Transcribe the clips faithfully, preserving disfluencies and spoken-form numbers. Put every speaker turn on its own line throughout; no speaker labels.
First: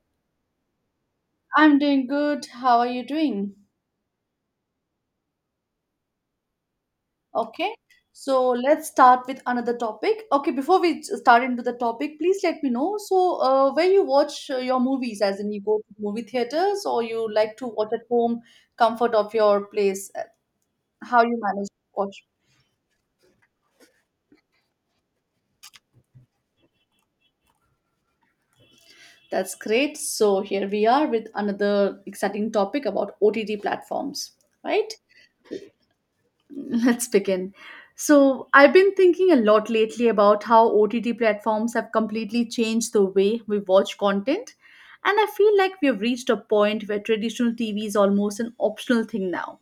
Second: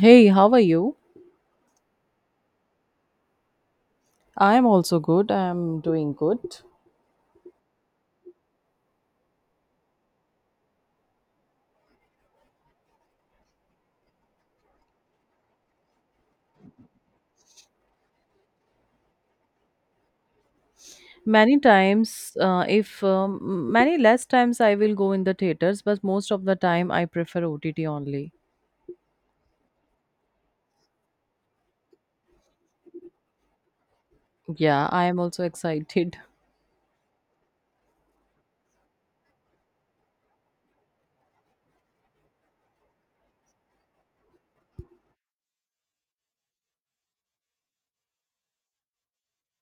Hey, how are you?
I'm doing good. How are you doing?
I'm also good. I'm doing good.
Okay. So let's start with another topic. Okay, before we start into the topic, please let me know. So, uh, where you watch uh, your movies, as in you go to movie theaters or you like to watch at home, comfort of your place, uh, how you
Many
manage to watch.
times, uh, if um, many less times I will go in the theaters, but most of the time I prefer O T T only.
That's great. So, here we are with another exciting topic about O T T platforms,
Yeah,
right?
I am also excited.
Let's begin. So, I've been thinking a lot lately about how O T T platforms have completely changed the way we watch content. And I feel like we have reached a point where traditional T V is almost an optional thing now.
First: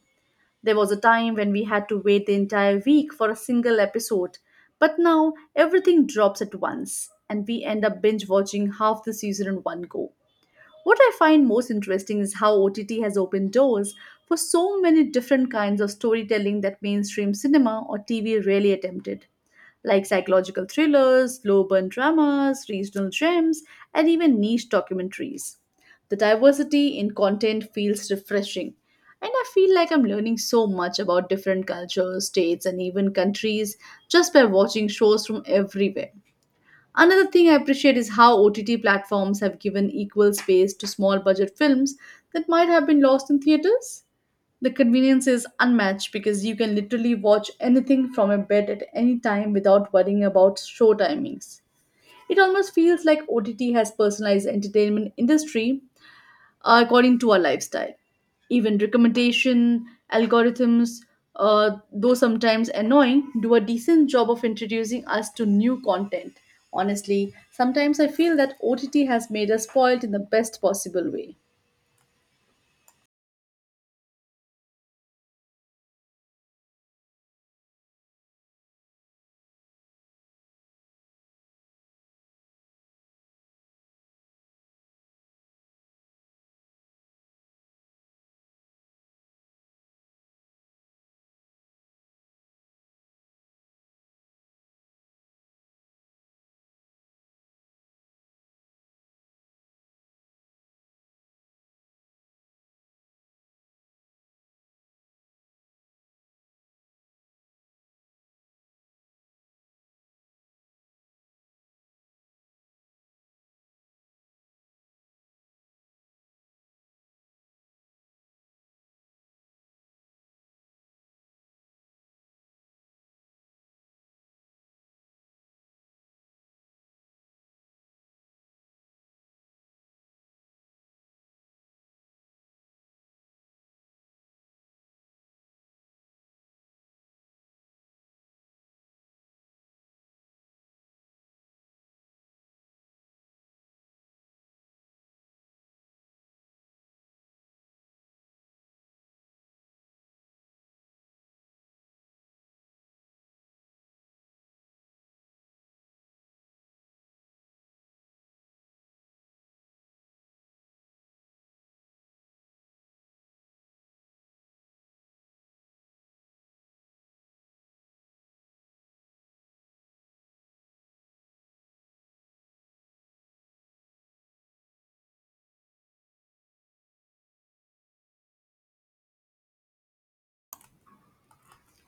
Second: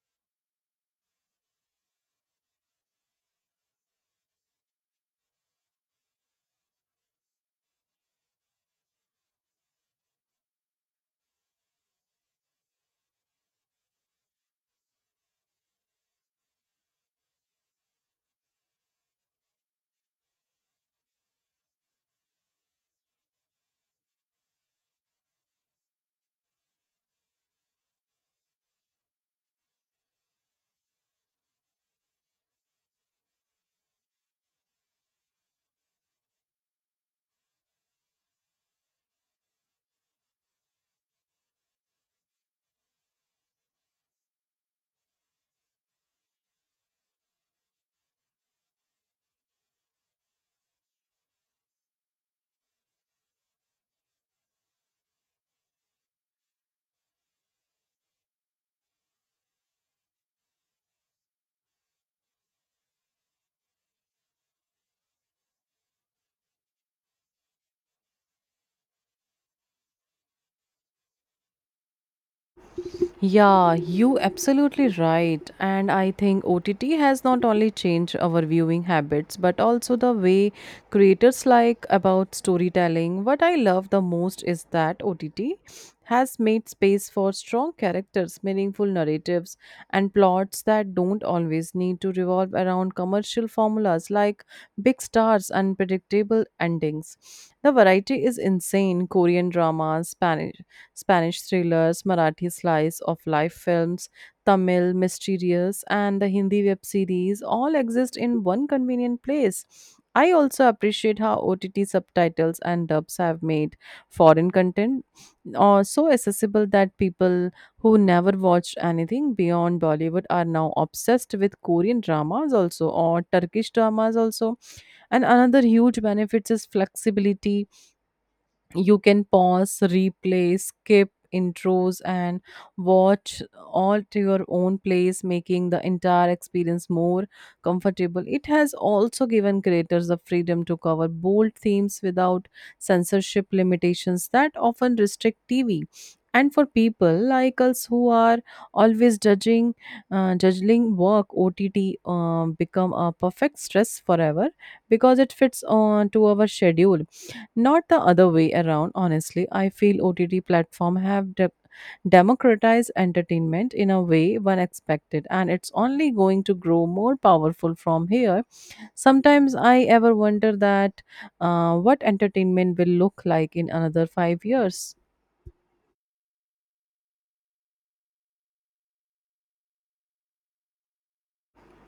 There was a time when we had to wait the entire week for a single episode, but now everything drops at once, and we end up binge watching half the season in one go. What I find most interesting is how O T T has opened doors for so many different kinds of storytelling that mainstream cinema or T V rarely attempted, like psychological thrillers, slow burn dramas, regional gems, and even niche documentaries. The diversity in content feels refreshing, and I feel like I'm learning so much about different cultures, states, and even countries just by watching shows from everywhere. Another thing I appreciate is how O T T platforms have given equal space to small budget films that might have been lost in theaters. The convenience is unmatched because you can literally watch anything from your bed at any time without worrying about show timings. It almost feels like O T T has personalized entertainment industry according to our lifestyle. Even recommendation algorithms, uh, though sometimes annoying, do a decent job of introducing us to new content. Honestly, sometimes I feel that O T T has made us spoiled in the best possible way.
Yeah, you absolutely right. And I think O T T has not only changed our viewing habits but also the way creators like about storytelling. What I love the most is that O T T has made space for strong characters, meaningful narratives, and plots that don't always need to revolve around commercial formulas like big stars and predictable endings. The variety is insane Korean dramas, Spanish Spanish thrillers, Marathi slice of life films, Tamil mysterious, and the Hindi web series all exist in one convenient place. I also appreciate how O T T subtitles and dubs have made foreign content uh, so accessible that people who never watched anything beyond Bollywood are now obsessed with Korean dramas also or Turkish dramas also. And another huge benefit is flexibility, you can pause, replay, skip intros, and watch all to your own place, making the entire experience more comfortable. It has also given creators the freedom to cover bold themes without censorship limitations that often restrict T V. And for people like us who are always judging, uh, judging work, O T T um, become a perfect stress forever because it fits on to our schedule not the other way around. Honestly, I feel O T T platform have de- democratized entertainment in a way one expected, and it's only going to grow more powerful from here. Sometimes I ever wonder that uh, what entertainment will look like in another five years.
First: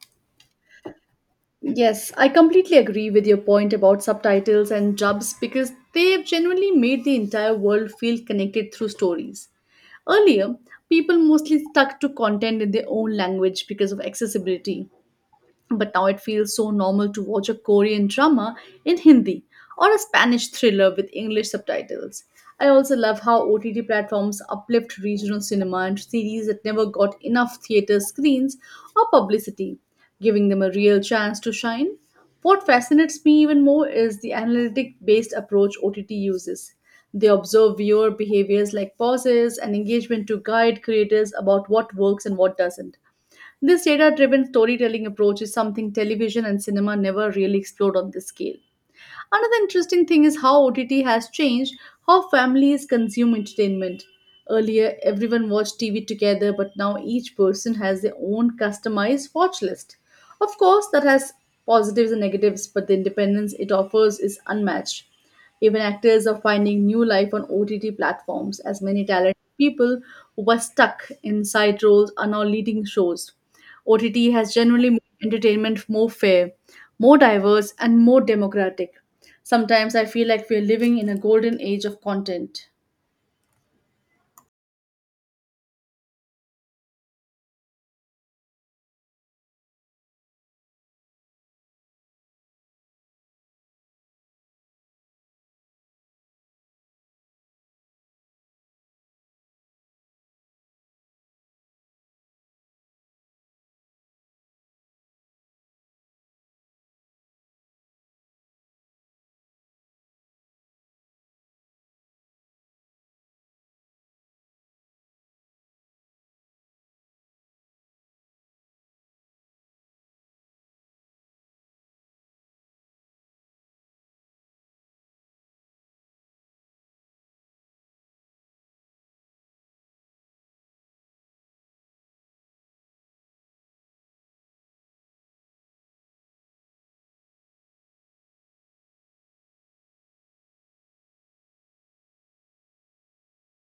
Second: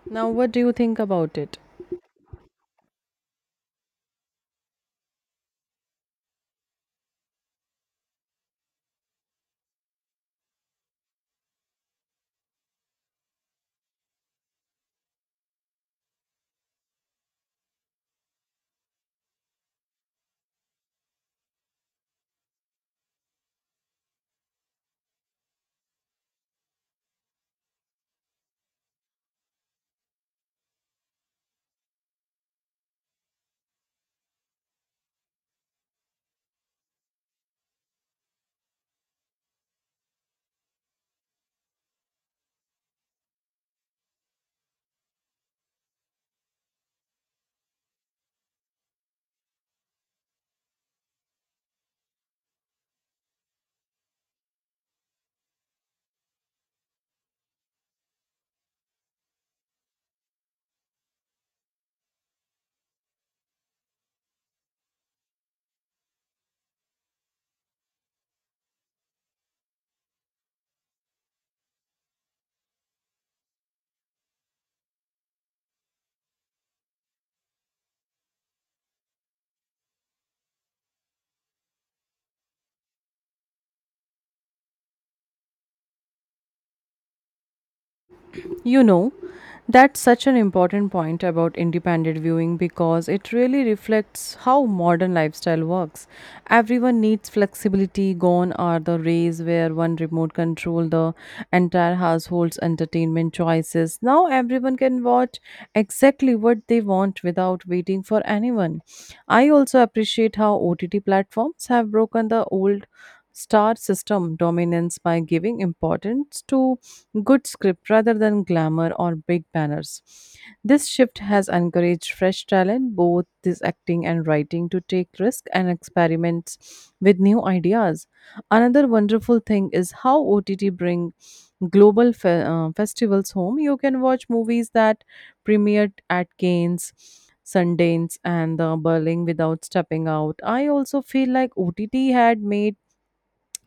Now, what do you think about it?
Yes, I completely agree with your point about subtitles and dubs because they've genuinely made the entire world feel connected through stories. Earlier, people mostly stuck to content in their own language because of accessibility, but now it feels so normal to watch a Korean drama in Hindi or a Spanish thriller with English subtitles. I also love how O T T platforms uplift regional cinema and series that never got enough theater screens or publicity, giving them a real chance to shine. What fascinates me even more is the analytic based approach O T T uses. They observe viewer behaviors like pauses and engagement to guide creators about what works and what doesn't. This data driven storytelling approach is something television and cinema never really explored on this scale. Another interesting thing is how O T T has changed how families consume entertainment. Earlier, everyone watched T V together, but now each person has their own customized watch list. Of course, that has positives and negatives, but the independence it offers is unmatched. Even actors are finding new life on O T T platforms, as many talented people who were stuck in side roles are now leading shows. O T T has generally made entertainment more fair, more diverse, and more democratic. Sometimes I feel like we're living in a golden age of content.
You know, That's such an important point about independent viewing because it really reflects how modern lifestyle works. Everyone needs flexibility. Gone are the days where one remote control the entire household's entertainment choices. Now everyone can watch exactly what they want without waiting for anyone. I also appreciate how O T T platforms have broken the old star system dominance by giving importance to good script rather than glamour or big banners. This shift has encouraged fresh talent, both this acting and writing, to take risks and experiments with new ideas. Another wonderful thing is how O T T bring global fe- uh, festivals home. You can watch movies that premiered at Cannes, Sundance, and the Berlin without stepping out. I also feel like O T T had made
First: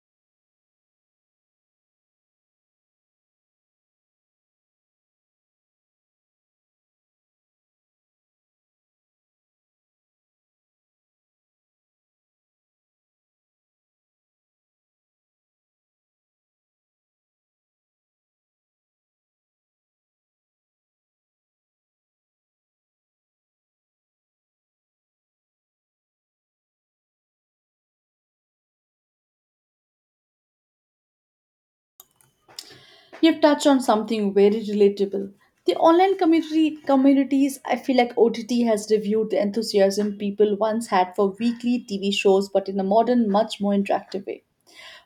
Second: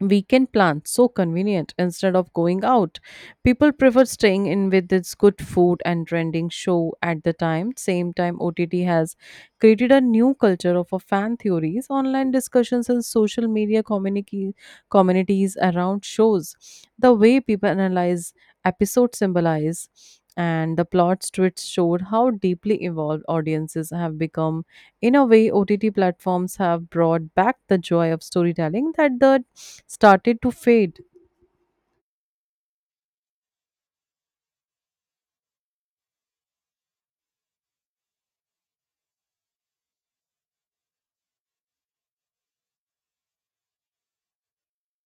weekend plans so convenient. Instead of going out, people prefer staying in with its good food and trending show. At the time, same time, OTT has created a new culture of a fan theories, online discussions, and social media community, communities around shows. The way people analyze episodes, symbolize, and the plots to it showed how deeply involved audiences have become. In a way, O T T platforms have brought back the joy of storytelling that the started to fade.
You've touched on something very relatable. The online community communities, I feel like O T T has reviewed the enthusiasm people once had for weekly T V shows, but in a modern, much more interactive way.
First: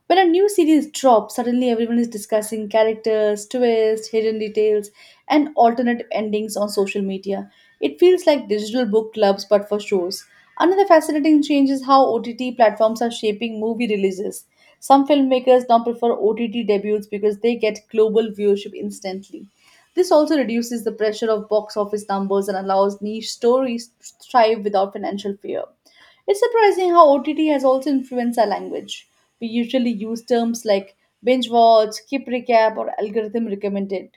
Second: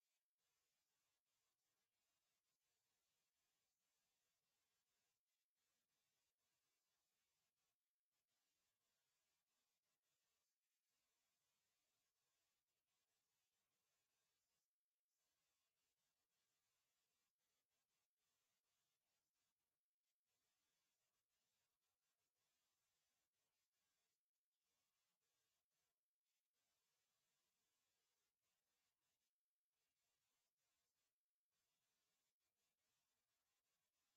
When a new series drops, suddenly everyone is discussing characters, twists, hidden details, and alternate endings on social media. It feels like digital book clubs but for shows. Another fascinating change is how O T T platforms are shaping movie releases. Some filmmakers now prefer O T T debuts because they get global viewership instantly. This also reduces the pressure of box office numbers and allows niche stories to thrive without financial fear. It's surprising how O T T has also influenced our language. We usually use terms like binge watch, skip recap, or algorithm recommended.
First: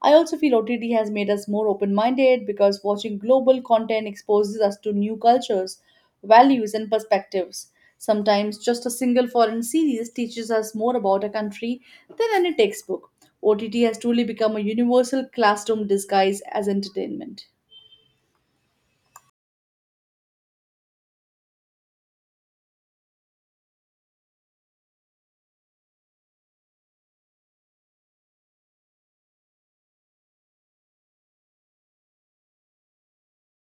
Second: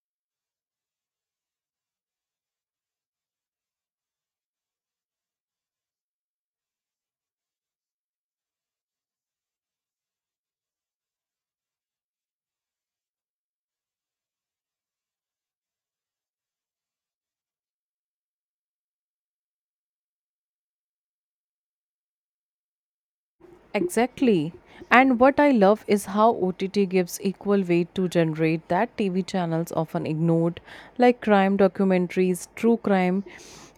I also feel O T T has made us more open minded because watching global content exposes us to new cultures, values, and perspectives. Sometimes just a single foreign series teaches us more about a country than any textbook. O T T has truly become a universal classroom disguised as entertainment.
Exactly. And what I love is how O T T gives equal weight to generate that T V channels often ignored, like crime documentaries, true crime,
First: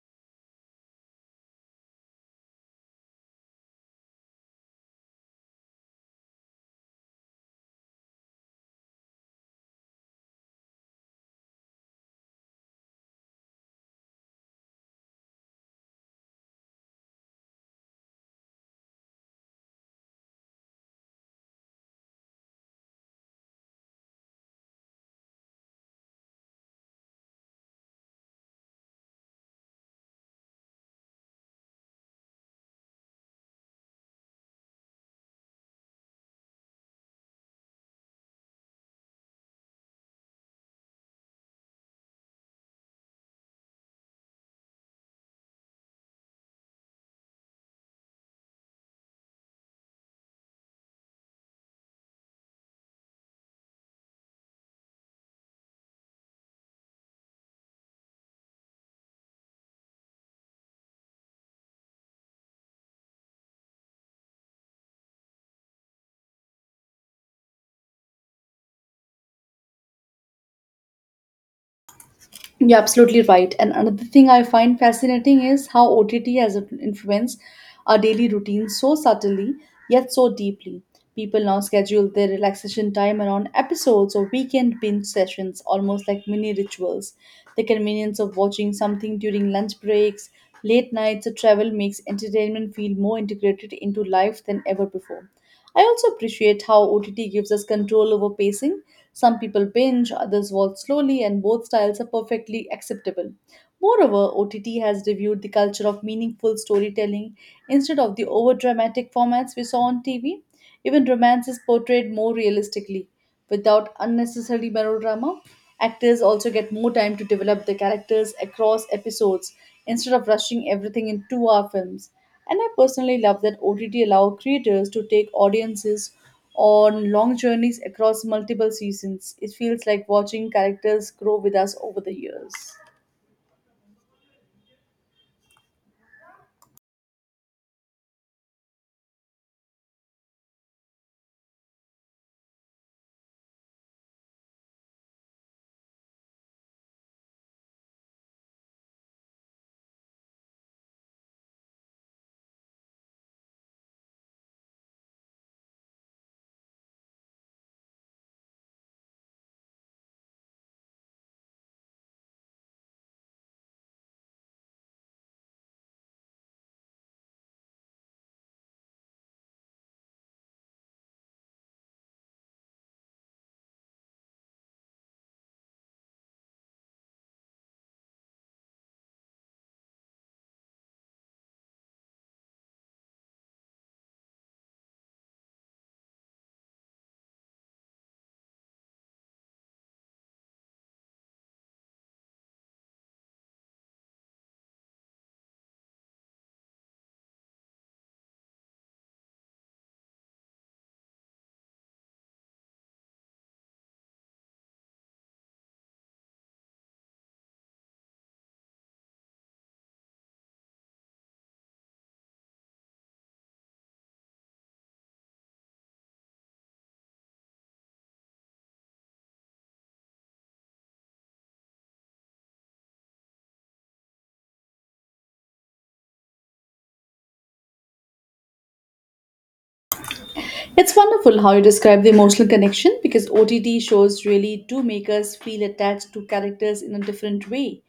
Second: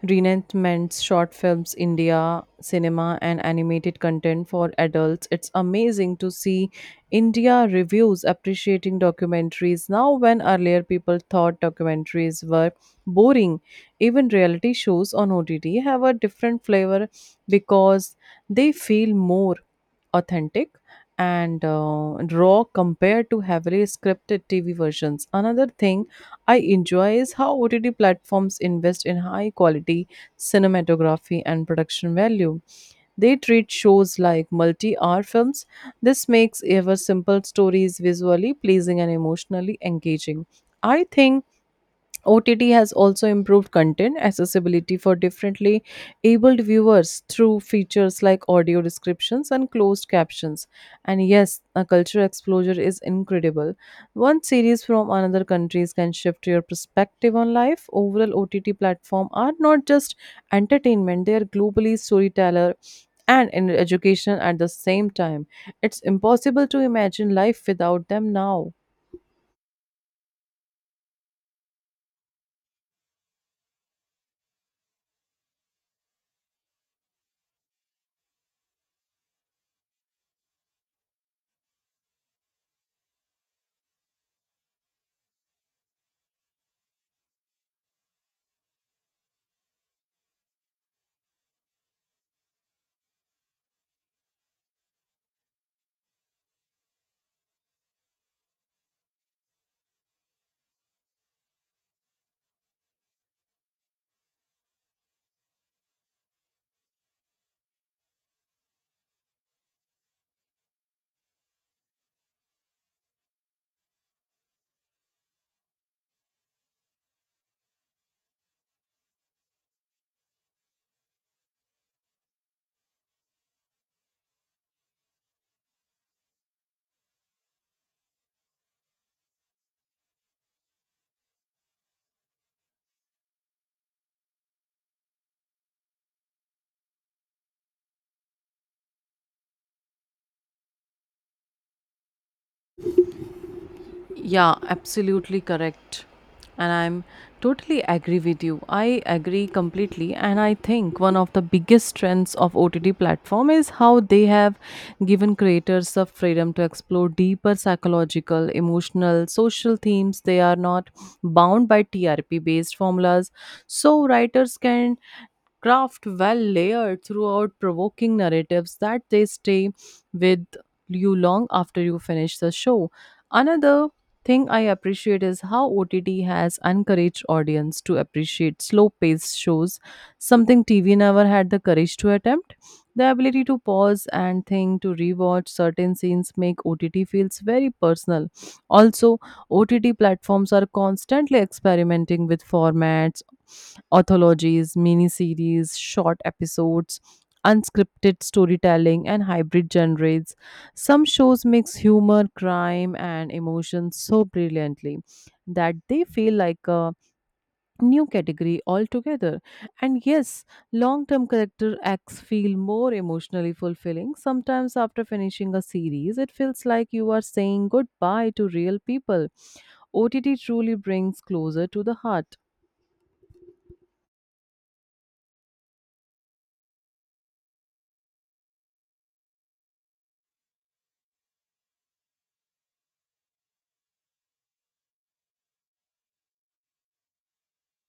reenactments, short films, India cinema, and animated content for adults. It's amazing to see India reviews appreciating documentaries now when earlier people thought documentaries were boring. Even reality shows on O T T have a different flavor because they feel more authentic and uh, raw compared to heavily scripted T V versions. Another thing I enjoy is how O T T platforms invest in high quality cinematography and production value. They treat shows like multi hour films. This makes ever simple stories visually pleasing and emotionally engaging. I think O T T has also improved content accessibility for differently abled viewers through features like audio descriptions and closed captions. And yes, a cultural exposure is incredible. One series from another countries can shift your perspective on life. Overall, O T T platforms are not just entertainment; they are globally storyteller and in education at the same time. It's impossible to imagine life without them now.
You're absolutely right. And another thing I find fascinating is how O T T has influenced our daily routine so subtly, yet so deeply. People now schedule their relaxation time around episodes or weekend binge sessions, almost like mini rituals. The convenience of watching something during lunch breaks, late nights, or travel makes entertainment feel more integrated into life than ever before. I also appreciate how O T T gives us control over pacing. Some people binge, others walk slowly, and both styles are perfectly acceptable. Moreover, O T T has reviewed the culture of meaningful storytelling instead of the over dramatic formats we saw on T V. Even romance is portrayed more realistically, without unnecessary melodrama. Actors also get more time to develop their characters across episodes instead of rushing everything in two hour films. And I personally love that O T T allow creators to take audiences on long journeys across multiple seasons. It feels like watching characters grow with us over the years.
Yeah, absolutely correct. And I'm totally agree with you. I agree completely. And I think one of the biggest strengths of O T T platform is how they have given creators the freedom to explore deeper psychological, emotional, social themes. They are not bound by T R P based formulas. So writers can craft well layered throughout provoking narratives that they stay with you long after you finish the show. Another thing I appreciate is how O T T has encouraged audience to appreciate slow-paced shows, something T V never had the courage to attempt. The ability to pause and think to rewatch certain scenes make O T T feels very personal. Also, O T T platforms are constantly experimenting with formats, anthologies, miniseries, short episodes, unscripted storytelling, and hybrid genres. Some shows mix humor, crime, and emotion so brilliantly that they feel like a new category altogether. And yes, long term character acts feel more emotionally fulfilling. Sometimes, after finishing a series, it feels like you are saying goodbye to real people. O T T truly brings closer to the heart.
It's wonderful how you describe the emotional connection because O T T shows really do make us feel attached to characters in a different way.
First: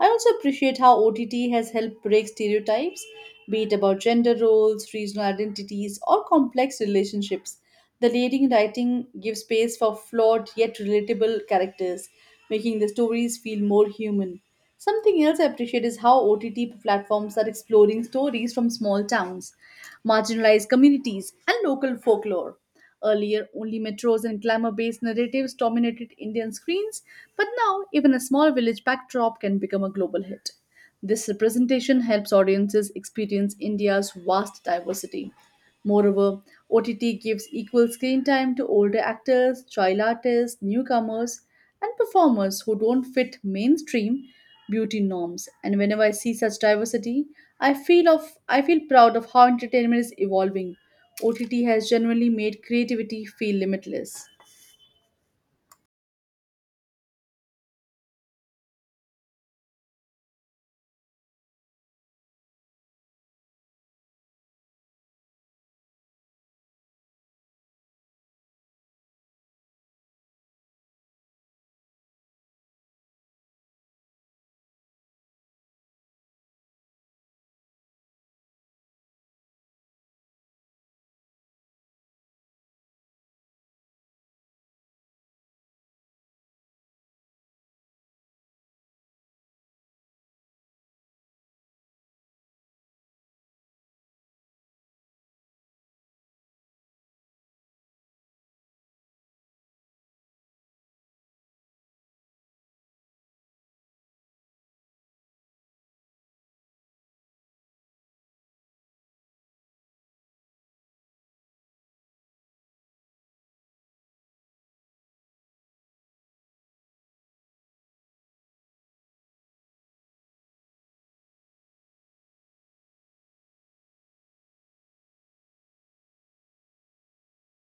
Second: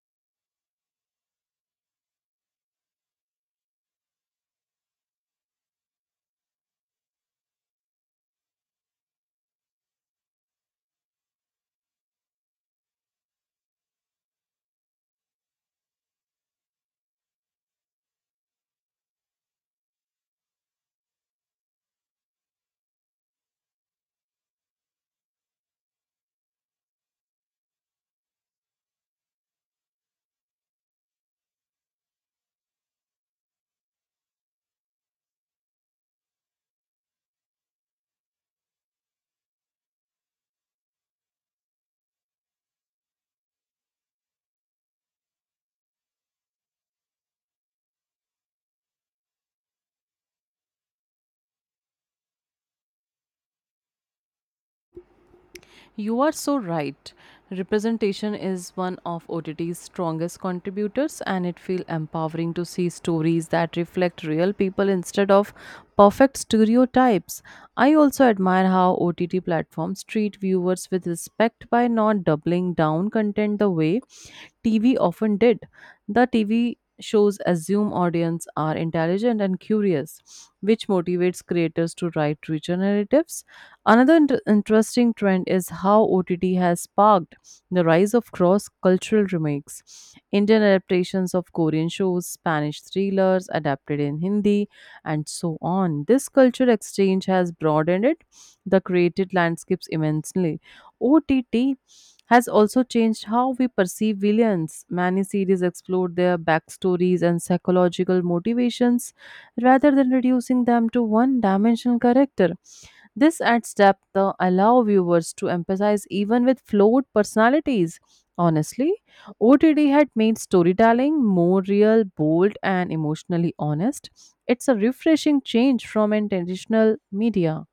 I also appreciate how O T T has helped break stereotypes, be it about gender roles, regional identities, or complex relationships. The leading writing gives space for flawed yet relatable characters, making the stories feel more human. Something else I appreciate is how O T T platforms are exploring stories from small towns, marginalized communities, and local folklore. Earlier, only metros and glamour based narratives dominated Indian screens, but now even a small village backdrop can become a global hit. This representation helps audiences experience India's vast diversity. Moreover, O T T gives equal screen time to older actors, child artists, newcomers, and performers who don't fit mainstream beauty norms. And whenever I see such diversity, I feel of I feel proud of how entertainment is evolving. O T T has generally made creativity feel limitless.
You are so right. Representation is one of O T T's strongest contributors, and it feels empowering to see stories that reflect real people instead of perfect stereotypes. I also admire how O T T platforms treat viewers with respect by not doubling down content the way T V often did. The T V shows assume audience are intelligent and curious, which motivates creators to write richer narratives. Another inter- interesting trend is how O T T has sparked the rise of cross cultural remakes. Indian adaptations of Korean shows, Spanish thrillers adapted in Hindi, and so on. This culture exchange has broadened it, the created landscapes immensely. O T T has also changed how we perceive villains. Many series explored their backstories and psychological motivations rather than reducing them to one dimensional character. This adds depth to allow viewers to emphasize even with flawed personalities. Honestly, O T D had made storytelling more real, bold, and emotionally honest. It's a refreshing change from an traditional media.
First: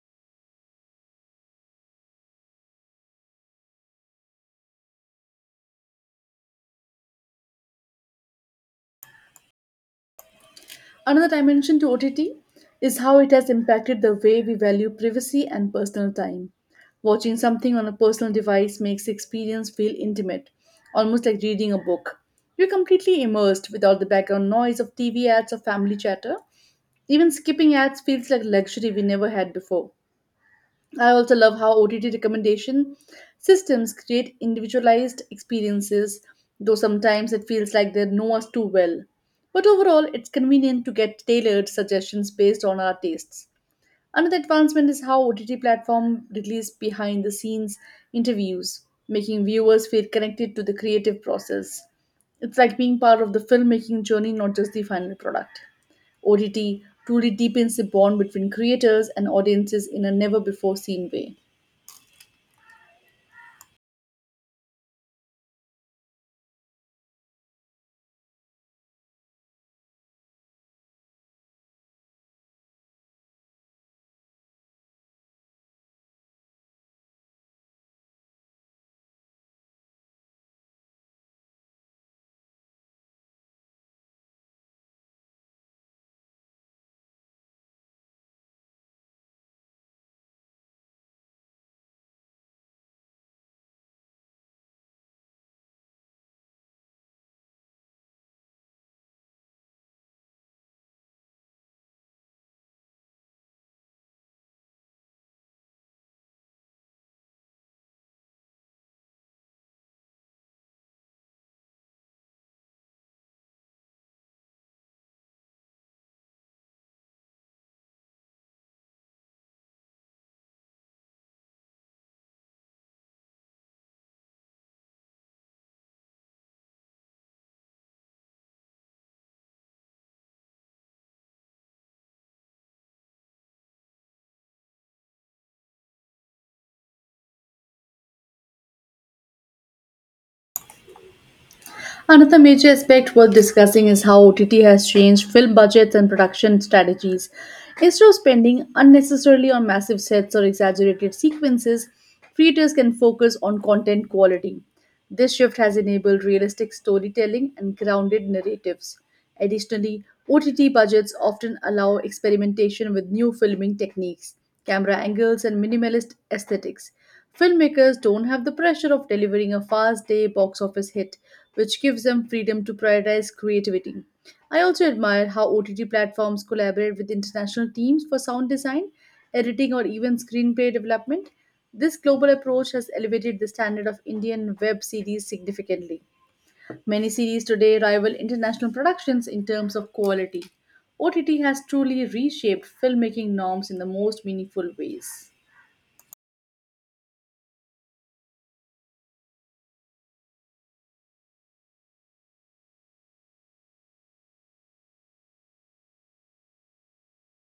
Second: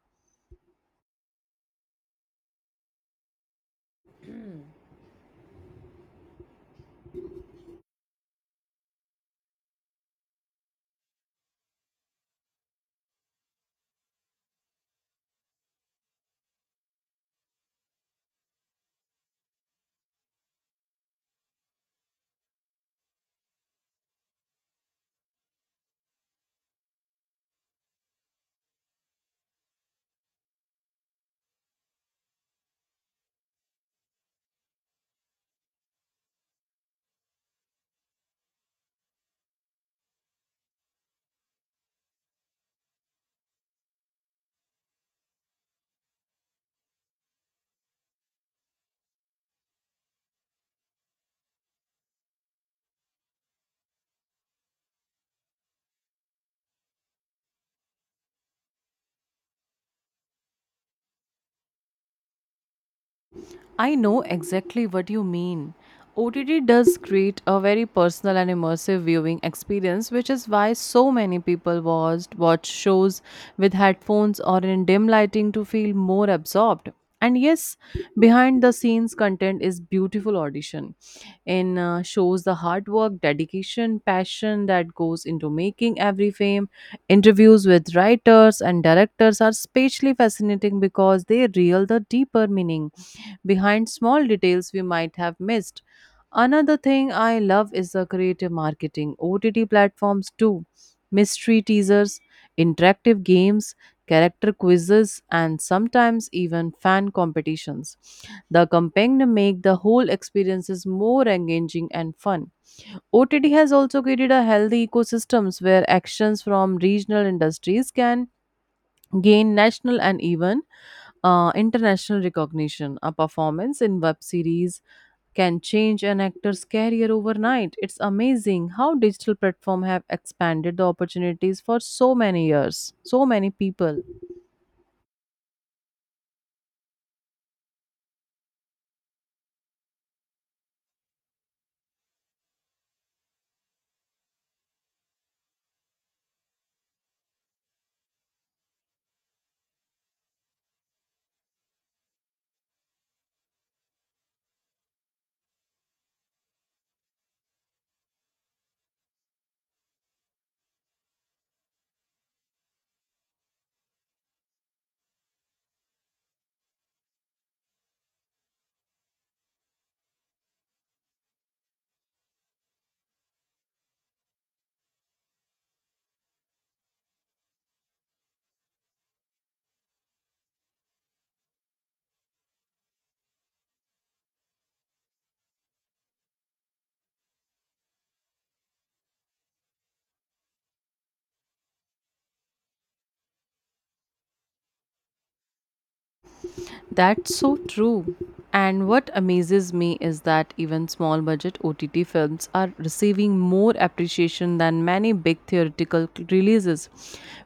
Another dimension to O T T is how it has impacted the way we value privacy and personal time. Watching something on a personal device makes the experience feel intimate, almost like reading a book. You're completely immersed without the background noise of T V ads or family chatter. Even skipping ads feels like luxury we never had before. I also love how O T T recommendation systems create individualized experiences, though sometimes it feels like they know us too well. But overall, it's convenient to get tailored suggestions based on our tastes. Another advancement is how O T T platform release behind the scenes interviews, making viewers feel connected to the creative process. It's like being part of the filmmaking journey, not just the final product. O T T truly deepens the bond between creators and audiences in a never before seen way.
I know exactly what you mean. O T T does create a very personal and immersive viewing experience, which is why so many people watched watch shows with headphones or in dim lighting to feel more absorbed. And yes, behind the scenes content is beautiful audition in uh, shows the hard work, dedication, passion that goes into making every frame. Interviews with writers and directors are especially fascinating because they reveal the deeper meaning behind small details we might have missed. Another thing I love is the creative marketing, O T T platforms too, mystery teasers, interactive games, character quizzes, and sometimes even fan competitions. The campaign make the whole experiences more engaging and fun. O T T has also created a healthy ecosystems where actions from regional industries can gain national and even uh, international recognition. A performance in web series can change an actor's career overnight. It's amazing how digital platforms have expanded the opportunities for so many years, so many people.
Another major aspect worth discussing is how O T T has changed film budgets and production strategies. Instead of spending unnecessarily on massive sets or exaggerated sequences, creators can focus on content quality. This shift has enabled realistic storytelling and grounded narratives. Additionally, O T T budgets often allow experimentation with new filming techniques, camera angles, and minimalist aesthetics. Filmmakers don't have the pressure of delivering a fast day box office hit, which gives them freedom to prioritize creativity. I also admire how O T T platforms collaborate with international teams for sound design, editing, or even screenplay development. This global approach has elevated the standard of Indian web series significantly. Many series today rival international productions in terms of quality. O T T has truly reshaped filmmaking norms in the most meaningful ways.
That's so true. And what amazes me is that even small budget O T T films are receiving more appreciation than many big theatrical releases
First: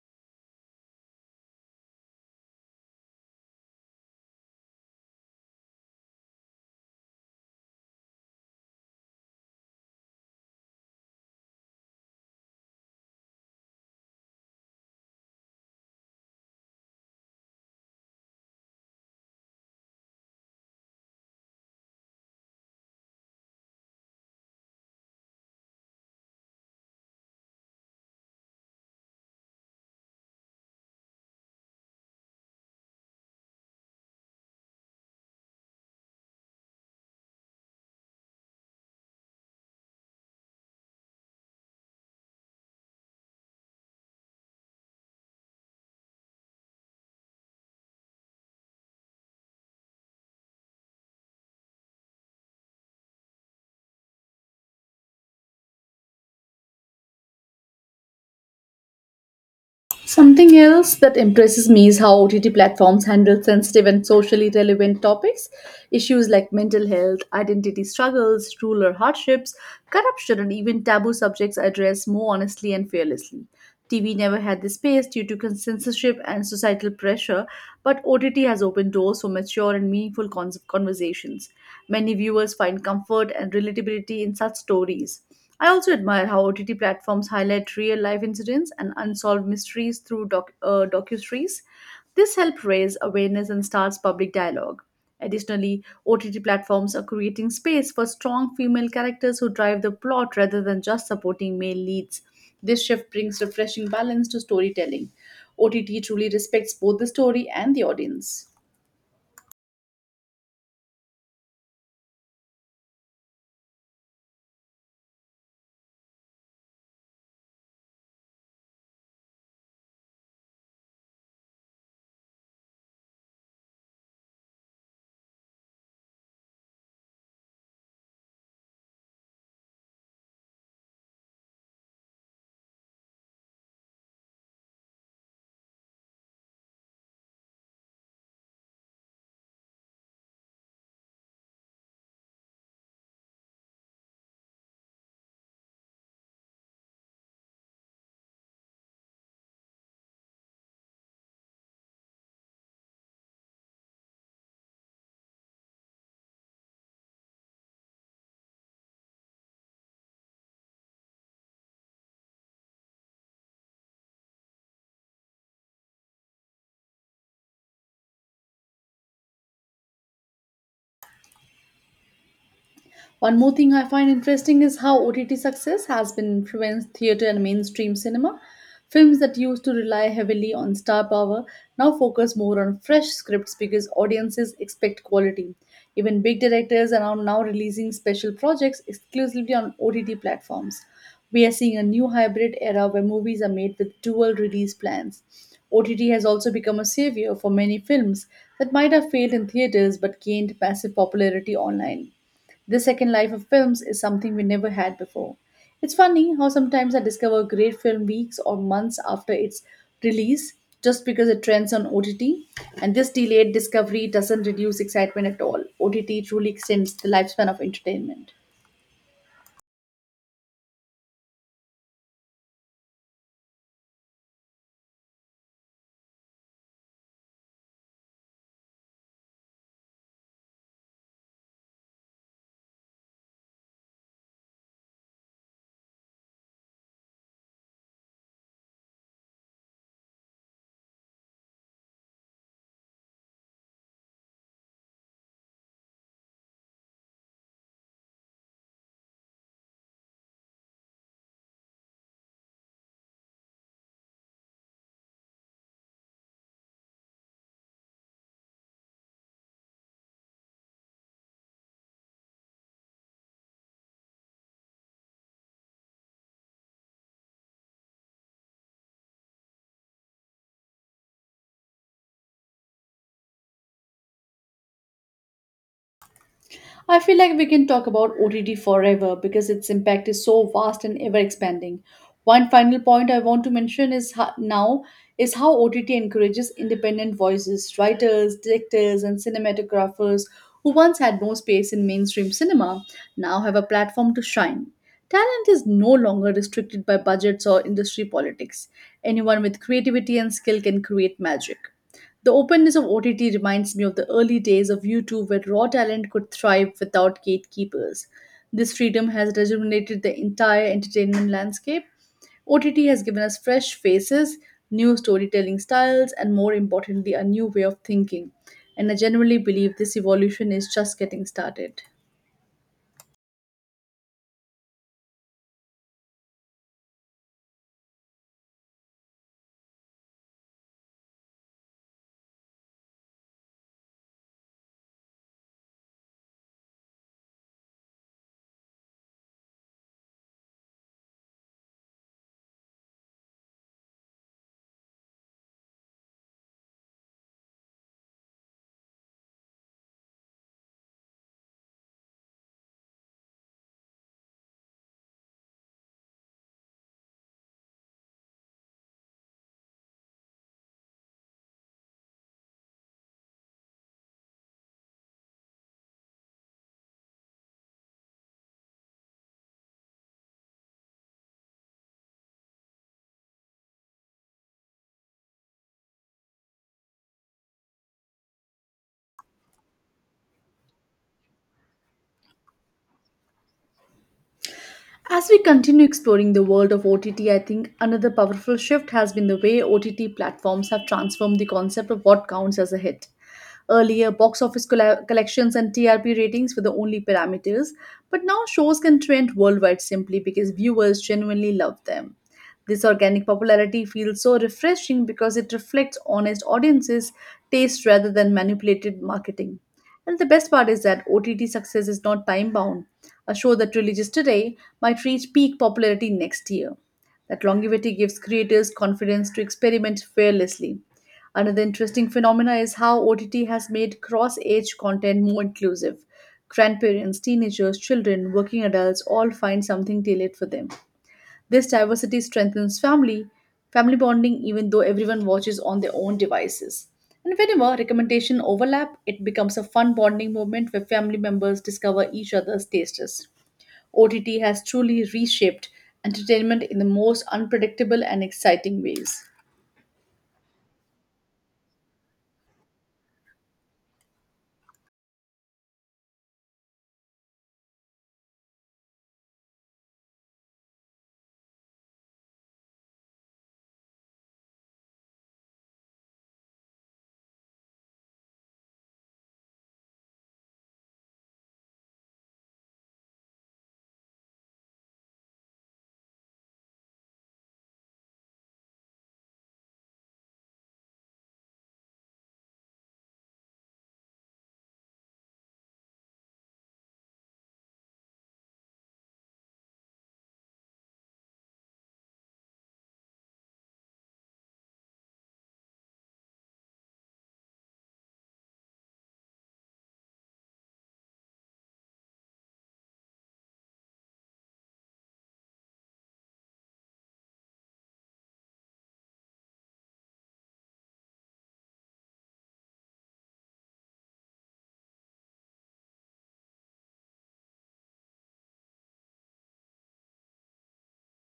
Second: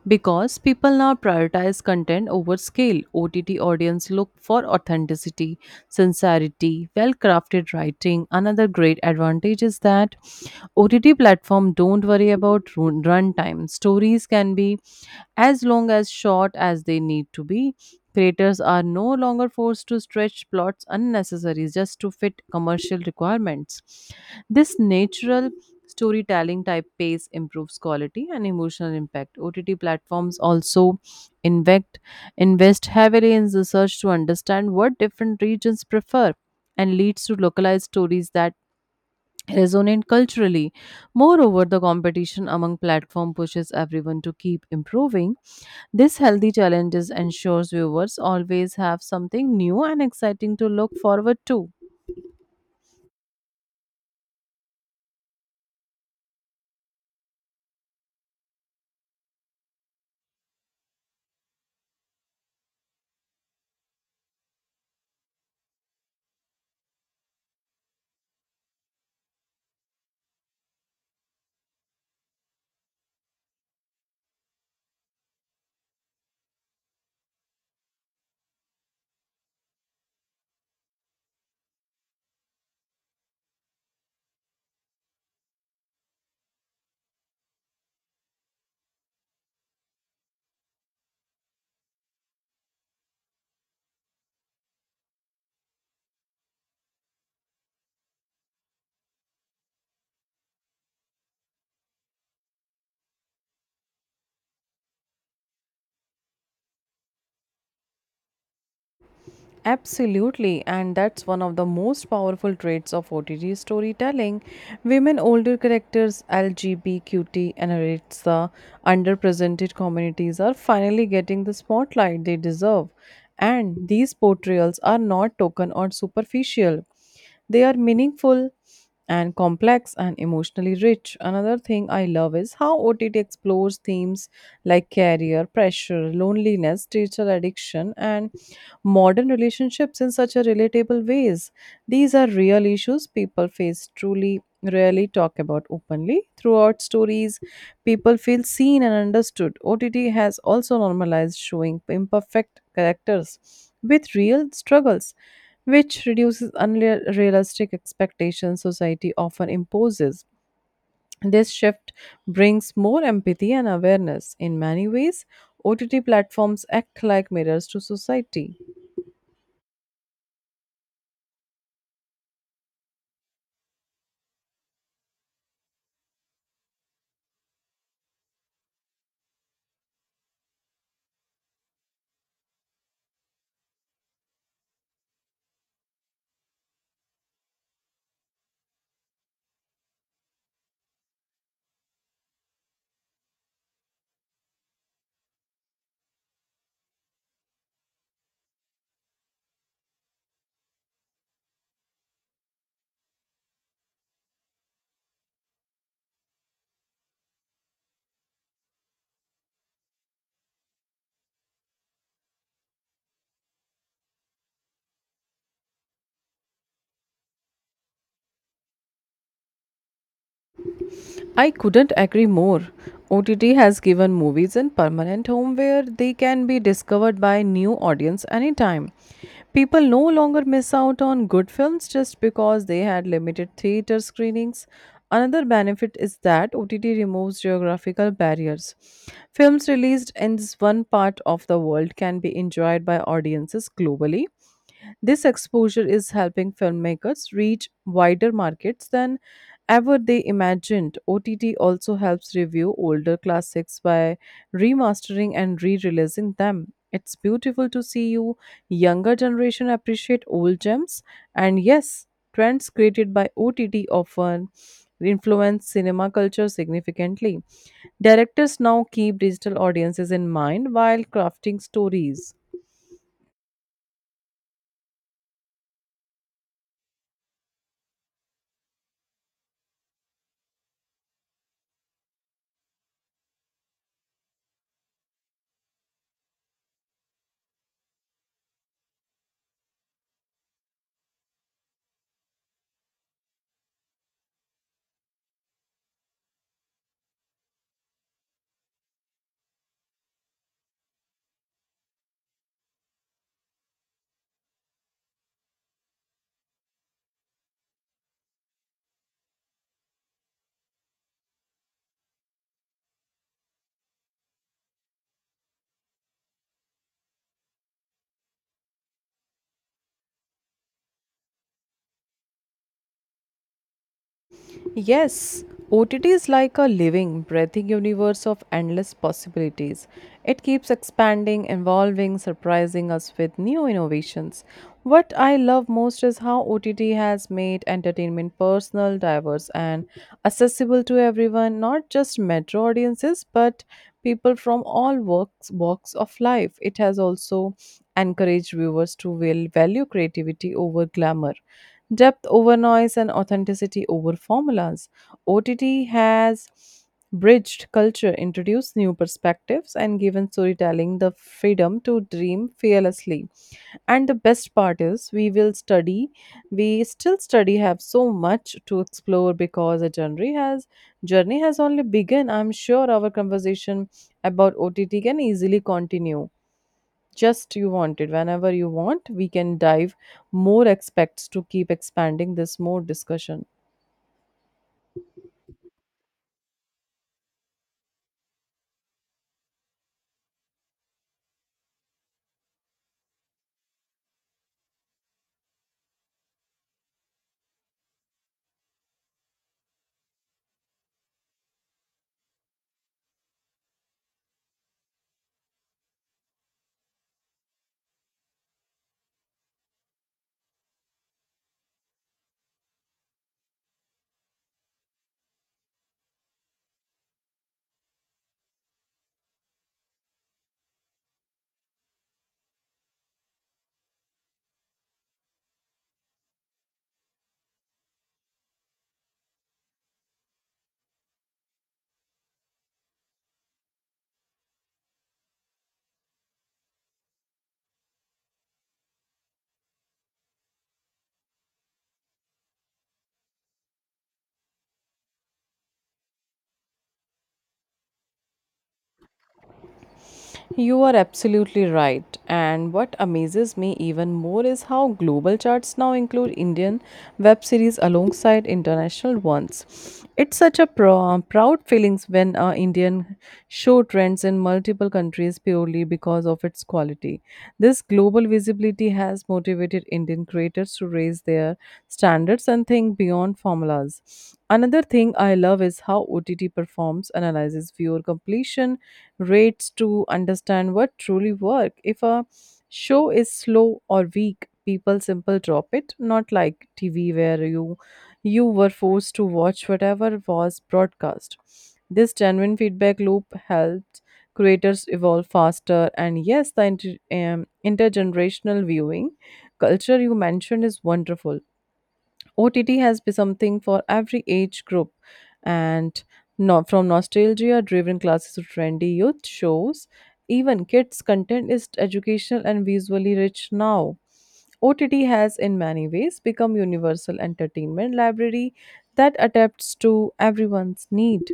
because people now prioritize content over scale. O T T audience look for authenticity, sincerity, well-crafted writing. Another great advantage is that O T T platform don't worry about run- runtime. Stories can be as long as short as they need to be. Creators are no longer forced to stretch plots unnecessarily just to fit commercial requirements. This natural storytelling type pace improves quality and emotional impact. O T T platforms also invest invest heavily in research to understand what different regions prefer and leads to localized stories that resonate culturally. Moreover, the competition among platform pushes everyone to keep improving. This healthy challenges ensures viewers always have something new and exciting to look forward to.
Something else that impresses me is how O T T platforms handle sensitive and socially relevant topics. Issues like mental health, identity struggles, rural hardships, corruption, and even taboo subjects are addressed more honestly and fearlessly. T V never had this space due to con- censorship and societal pressure, but O T T has opened doors for mature and meaningful cons- conversations. Many viewers find comfort and relatability in such stories. I also admire how O T T platforms highlight real life incidents and unsolved mysteries through doc- uh, docuseries. This helps raise awareness and starts public dialogue. Additionally, O T T platforms are creating space for strong female characters who drive the plot rather than just supporting male leads. This shift brings refreshing balance to storytelling. O T T truly respects both the story and the audience.
Absolutely, and that's one of the most powerful traits of O T T storytelling. Women older characters, LGBTQT, and it's the underrepresented communities are finally getting the spotlight they deserve. And these portrayals are not token or superficial. They are meaningful and complex and emotionally rich. Another thing I love is how O T T explores themes like career, pressure, loneliness, digital addiction, and modern relationships in such a relatable ways. These are real issues people face truly rarely talk about openly. Throughout stories, people feel seen and understood. O T T has also normalized showing imperfect characters with real struggles, which reduces unrealistic expectations society often imposes. This shift brings more empathy and awareness. In many ways, O T T platforms act like mirrors to society.
One more thing I find interesting is how O T T success has been influenced theatre and mainstream cinema. Films that used to rely heavily on star power now focus more on fresh scripts because audiences expect quality. Even big directors are now releasing special projects exclusively on O T T platforms. We are seeing a new hybrid era where movies are made with dual release plans. O T T has also become a savior for many films that might have failed in theaters but gained massive popularity online. This second life of films is something we never had before. It's funny how sometimes I discover a great film weeks or months after its release just because it trends on O T T, and this delayed discovery doesn't reduce excitement at all. O T T truly extends the lifespan of entertainment.
I couldn't agree more. O T T has given movies in permanent home where they can be discovered by new audience anytime. People no longer miss out on good films just because they had limited theater screenings. Another benefit is that O T T removes geographical barriers. Films released in this one part of the world can be enjoyed by audiences globally. This exposure is helping filmmakers reach wider markets than ever they imagined. O T T also helps review older classics by remastering and re-releasing them. It's beautiful to see you younger generation appreciate old gems. And yes, trends created by O T T often influence cinema culture significantly. Directors now keep digital audiences in mind while crafting stories.
I feel like we can talk about O T T forever because its impact is so vast and ever expanding. One final point I want to mention is ho- now is how O T T encourages independent voices, writers, directors, and cinematographers who once had no space in mainstream cinema now have a platform to shine. Talent is no longer restricted by budgets or industry politics. Anyone with creativity and skill can create magic. The openness of O T T reminds me of the early days of YouTube where raw talent could thrive without gatekeepers. This freedom has rejuvenated the entire entertainment landscape. O T T has given us fresh faces, new storytelling styles, and more importantly, a new way of thinking. And I generally believe this evolution is just getting started.
Yes, O T T is like a living, breathing universe of endless possibilities. It keeps expanding, evolving, surprising us with new innovations. What I love most is how O T T has made entertainment personal, diverse, and accessible to everyone, not just metro audiences, but people from all walks, walks of life. It has also encouraged viewers to will value creativity over glamour, depth over noise, and authenticity over formulas. O T T has bridged culture, introduced new perspectives, and given storytelling the freedom to dream fearlessly. And the best part is, we will study, we still study, have so much to explore because a journey has journey has only begun. I'm sure our conversation about O T T can easily continue just you want it whenever you want we can dive more aspects to keep expanding this more discussion.
As we continue exploring the world of O T T, I think another powerful shift has been the way O T T platforms have transformed the concept of what counts as a hit. Earlier, box office colla- collections and T R P ratings were the only parameters, but now shows can trend worldwide simply because viewers genuinely love them. This organic popularity feels so refreshing because it reflects honest audiences' taste rather than manipulated marketing. And the best part is that O T T success is not time bound. A show that releases today might reach peak popularity next year. That longevity gives creators confidence to experiment fearlessly. Another interesting phenomena is how O T T has made cross age content more inclusive. Grandparents, teenagers, children, working adults all find something tailored for them. This diversity strengthens family, family bonding even though everyone watches on their own devices. And whenever recommendation overlap, it becomes a fun bonding moment where family members discover each other's tastes. O T T has truly reshaped entertainment in the most unpredictable and exciting ways.
You are absolutely right. And what amazes me even more is how global charts now include Indian web series alongside international ones. It's such a pro- proud feelings when an Indian show trends in multiple countries purely because of its quality. This global visibility has motivated Indian creators to raise their standards and think beyond formulas. Another thing I love is how O T T performs, analyzes viewer completion rates to understand what truly work. If a show is slow or weak, people simple drop it, not like T V where you you were forced to watch whatever was broadcast. This genuine feedback loop helped creators evolve faster, and yes, the inter- um, intergenerational viewing culture you mentioned is wonderful. O T T has been something for every age group, and no, from nostalgia-driven classes to trendy youth shows, even kids' content is educational and visually rich now. O T T has, in many ways, become universal entertainment library that adapts to everyone's need.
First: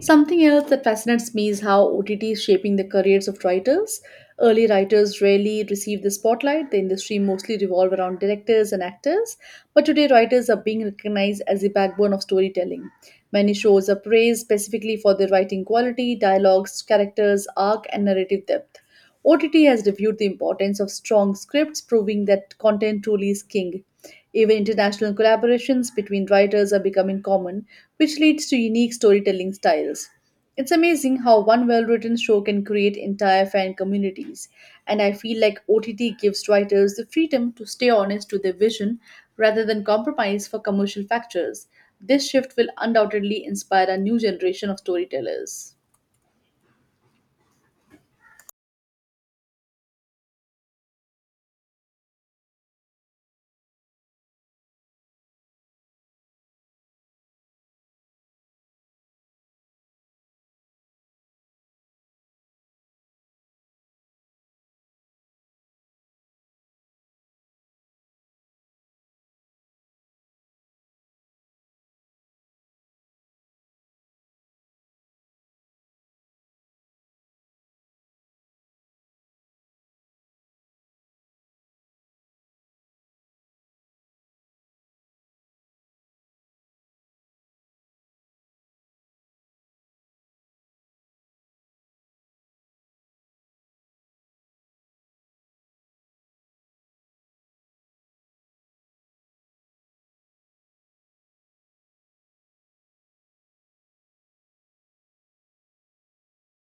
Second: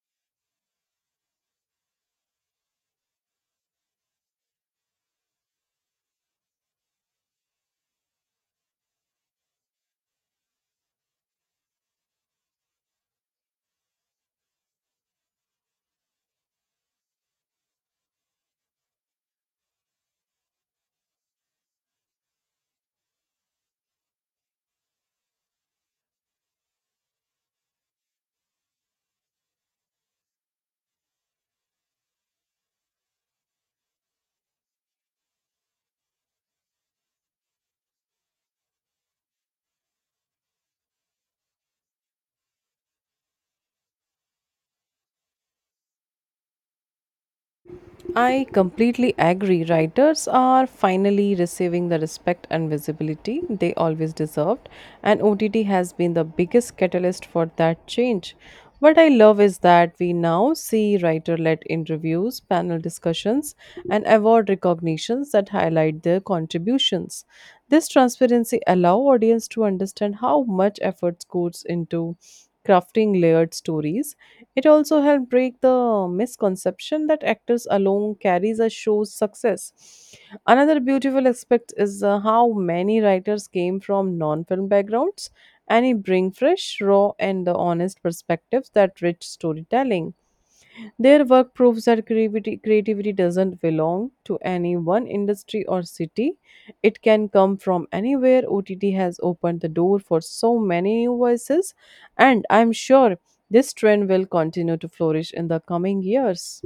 Something else that fascinates me is how O T T is shaping the careers of writers. Early writers rarely received the spotlight. The industry mostly revolved around directors and actors, but today writers are being recognized as the backbone of storytelling. Many shows are praised specifically for their writing quality, dialogues, characters, arc, and narrative depth. O T T has reviewed the importance of strong scripts, proving that content truly is king. Even international collaborations between writers are becoming common which leads to unique storytelling styles. It's amazing how one well written show can create entire fan communities, and I feel like O T T gives writers the freedom to stay honest to their vision rather than compromise for commercial factors. This shift will undoubtedly inspire a new generation of storytellers.
I completely agree. Writers are finally receiving the respect and visibility they always deserved, and O T T has been the biggest catalyst for that change. What I love is that we now see writer led interviews, panel discussions, and award recognitions that highlight their contributions. This transparency allows audience to understand how much effort goes into crafting layered stories. It also helped break the misconception that actors alone carries a show's success. Another beautiful aspect is uh, how many writers came from non-film backgrounds, and they bring fresh, raw, and uh, honest perspectives that rich storytelling. Their work proves that creativity, creativity doesn't belong to any one industry or city. It can come from anywhere. O T T has opened the door for so many new voices, and I'm sure this trend will continue to flourish in the coming years.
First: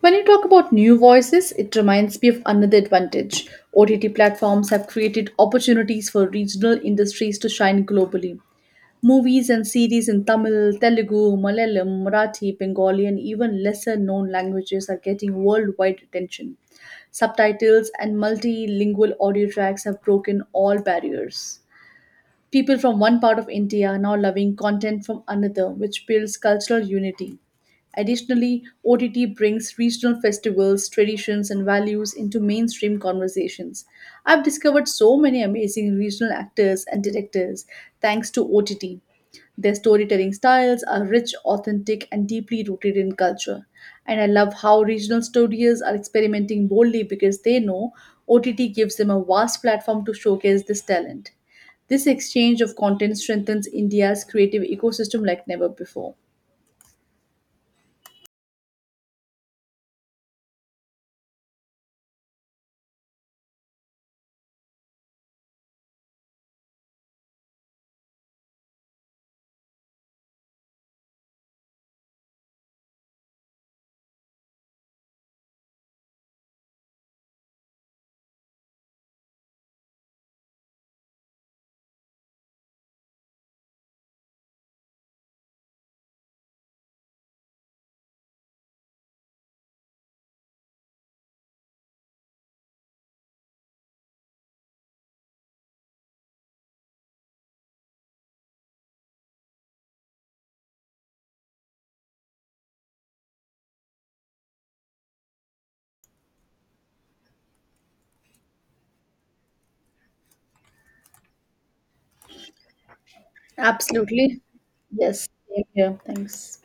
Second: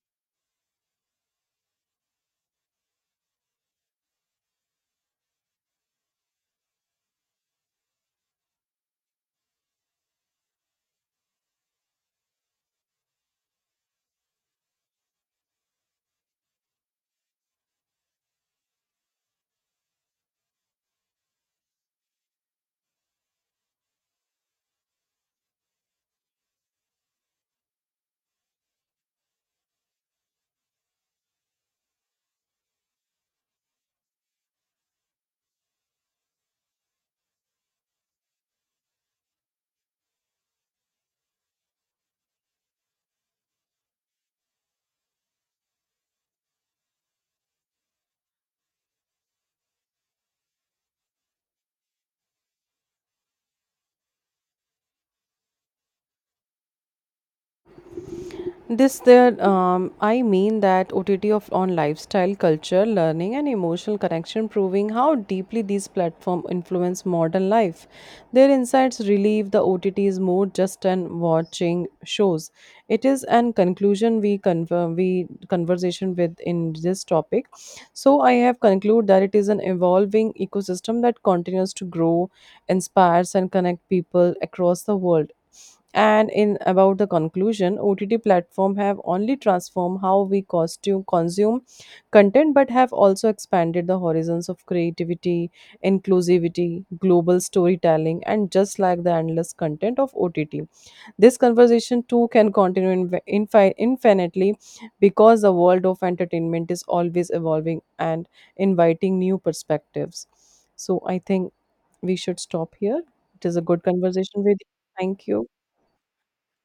When you talk about new voices, it reminds me of another advantage. O T T platforms have created opportunities for regional industries to shine globally. Movies and series in Tamil, Telugu, Malayalam, Marathi, Bengali, and even lesser known languages are getting worldwide attention. Subtitles and multilingual audio tracks have broken all barriers. People from one part of India are now loving content from another, which builds cultural unity. Additionally, O T T brings regional festivals, traditions, and values into mainstream conversations. I've discovered so many amazing regional actors and directors thanks to O T T. Their storytelling styles are rich, authentic, and deeply rooted in culture. And I love how regional studios are experimenting boldly because they know O T T gives them a vast platform to showcase this talent. This exchange of content strengthens India's creative ecosystem like never before.
This there, um, I mean that O T T of on lifestyle, culture, learning, and emotional connection, proving how deeply these platforms influence modern life. Their insights relieve the O T T is more just an watching shows. It is an conclusion we conver- we conversation with in this topic. So I have concluded that it is an evolving ecosystem that continues to grow, inspires, and connect people across the world. And in about the conclusion, O T T platform have only transformed how we costume, consume content, but have also expanded the horizons of creativity, inclusivity, global storytelling, and just like the endless content of O T T. This conversation too can continue in, infi- infinitely, because the world of entertainment is always evolving and inviting new perspectives. So I think we should stop here. It is a good
Absolutely.
conversation with you. Thank
Yes.
you.
Same here. Thanks.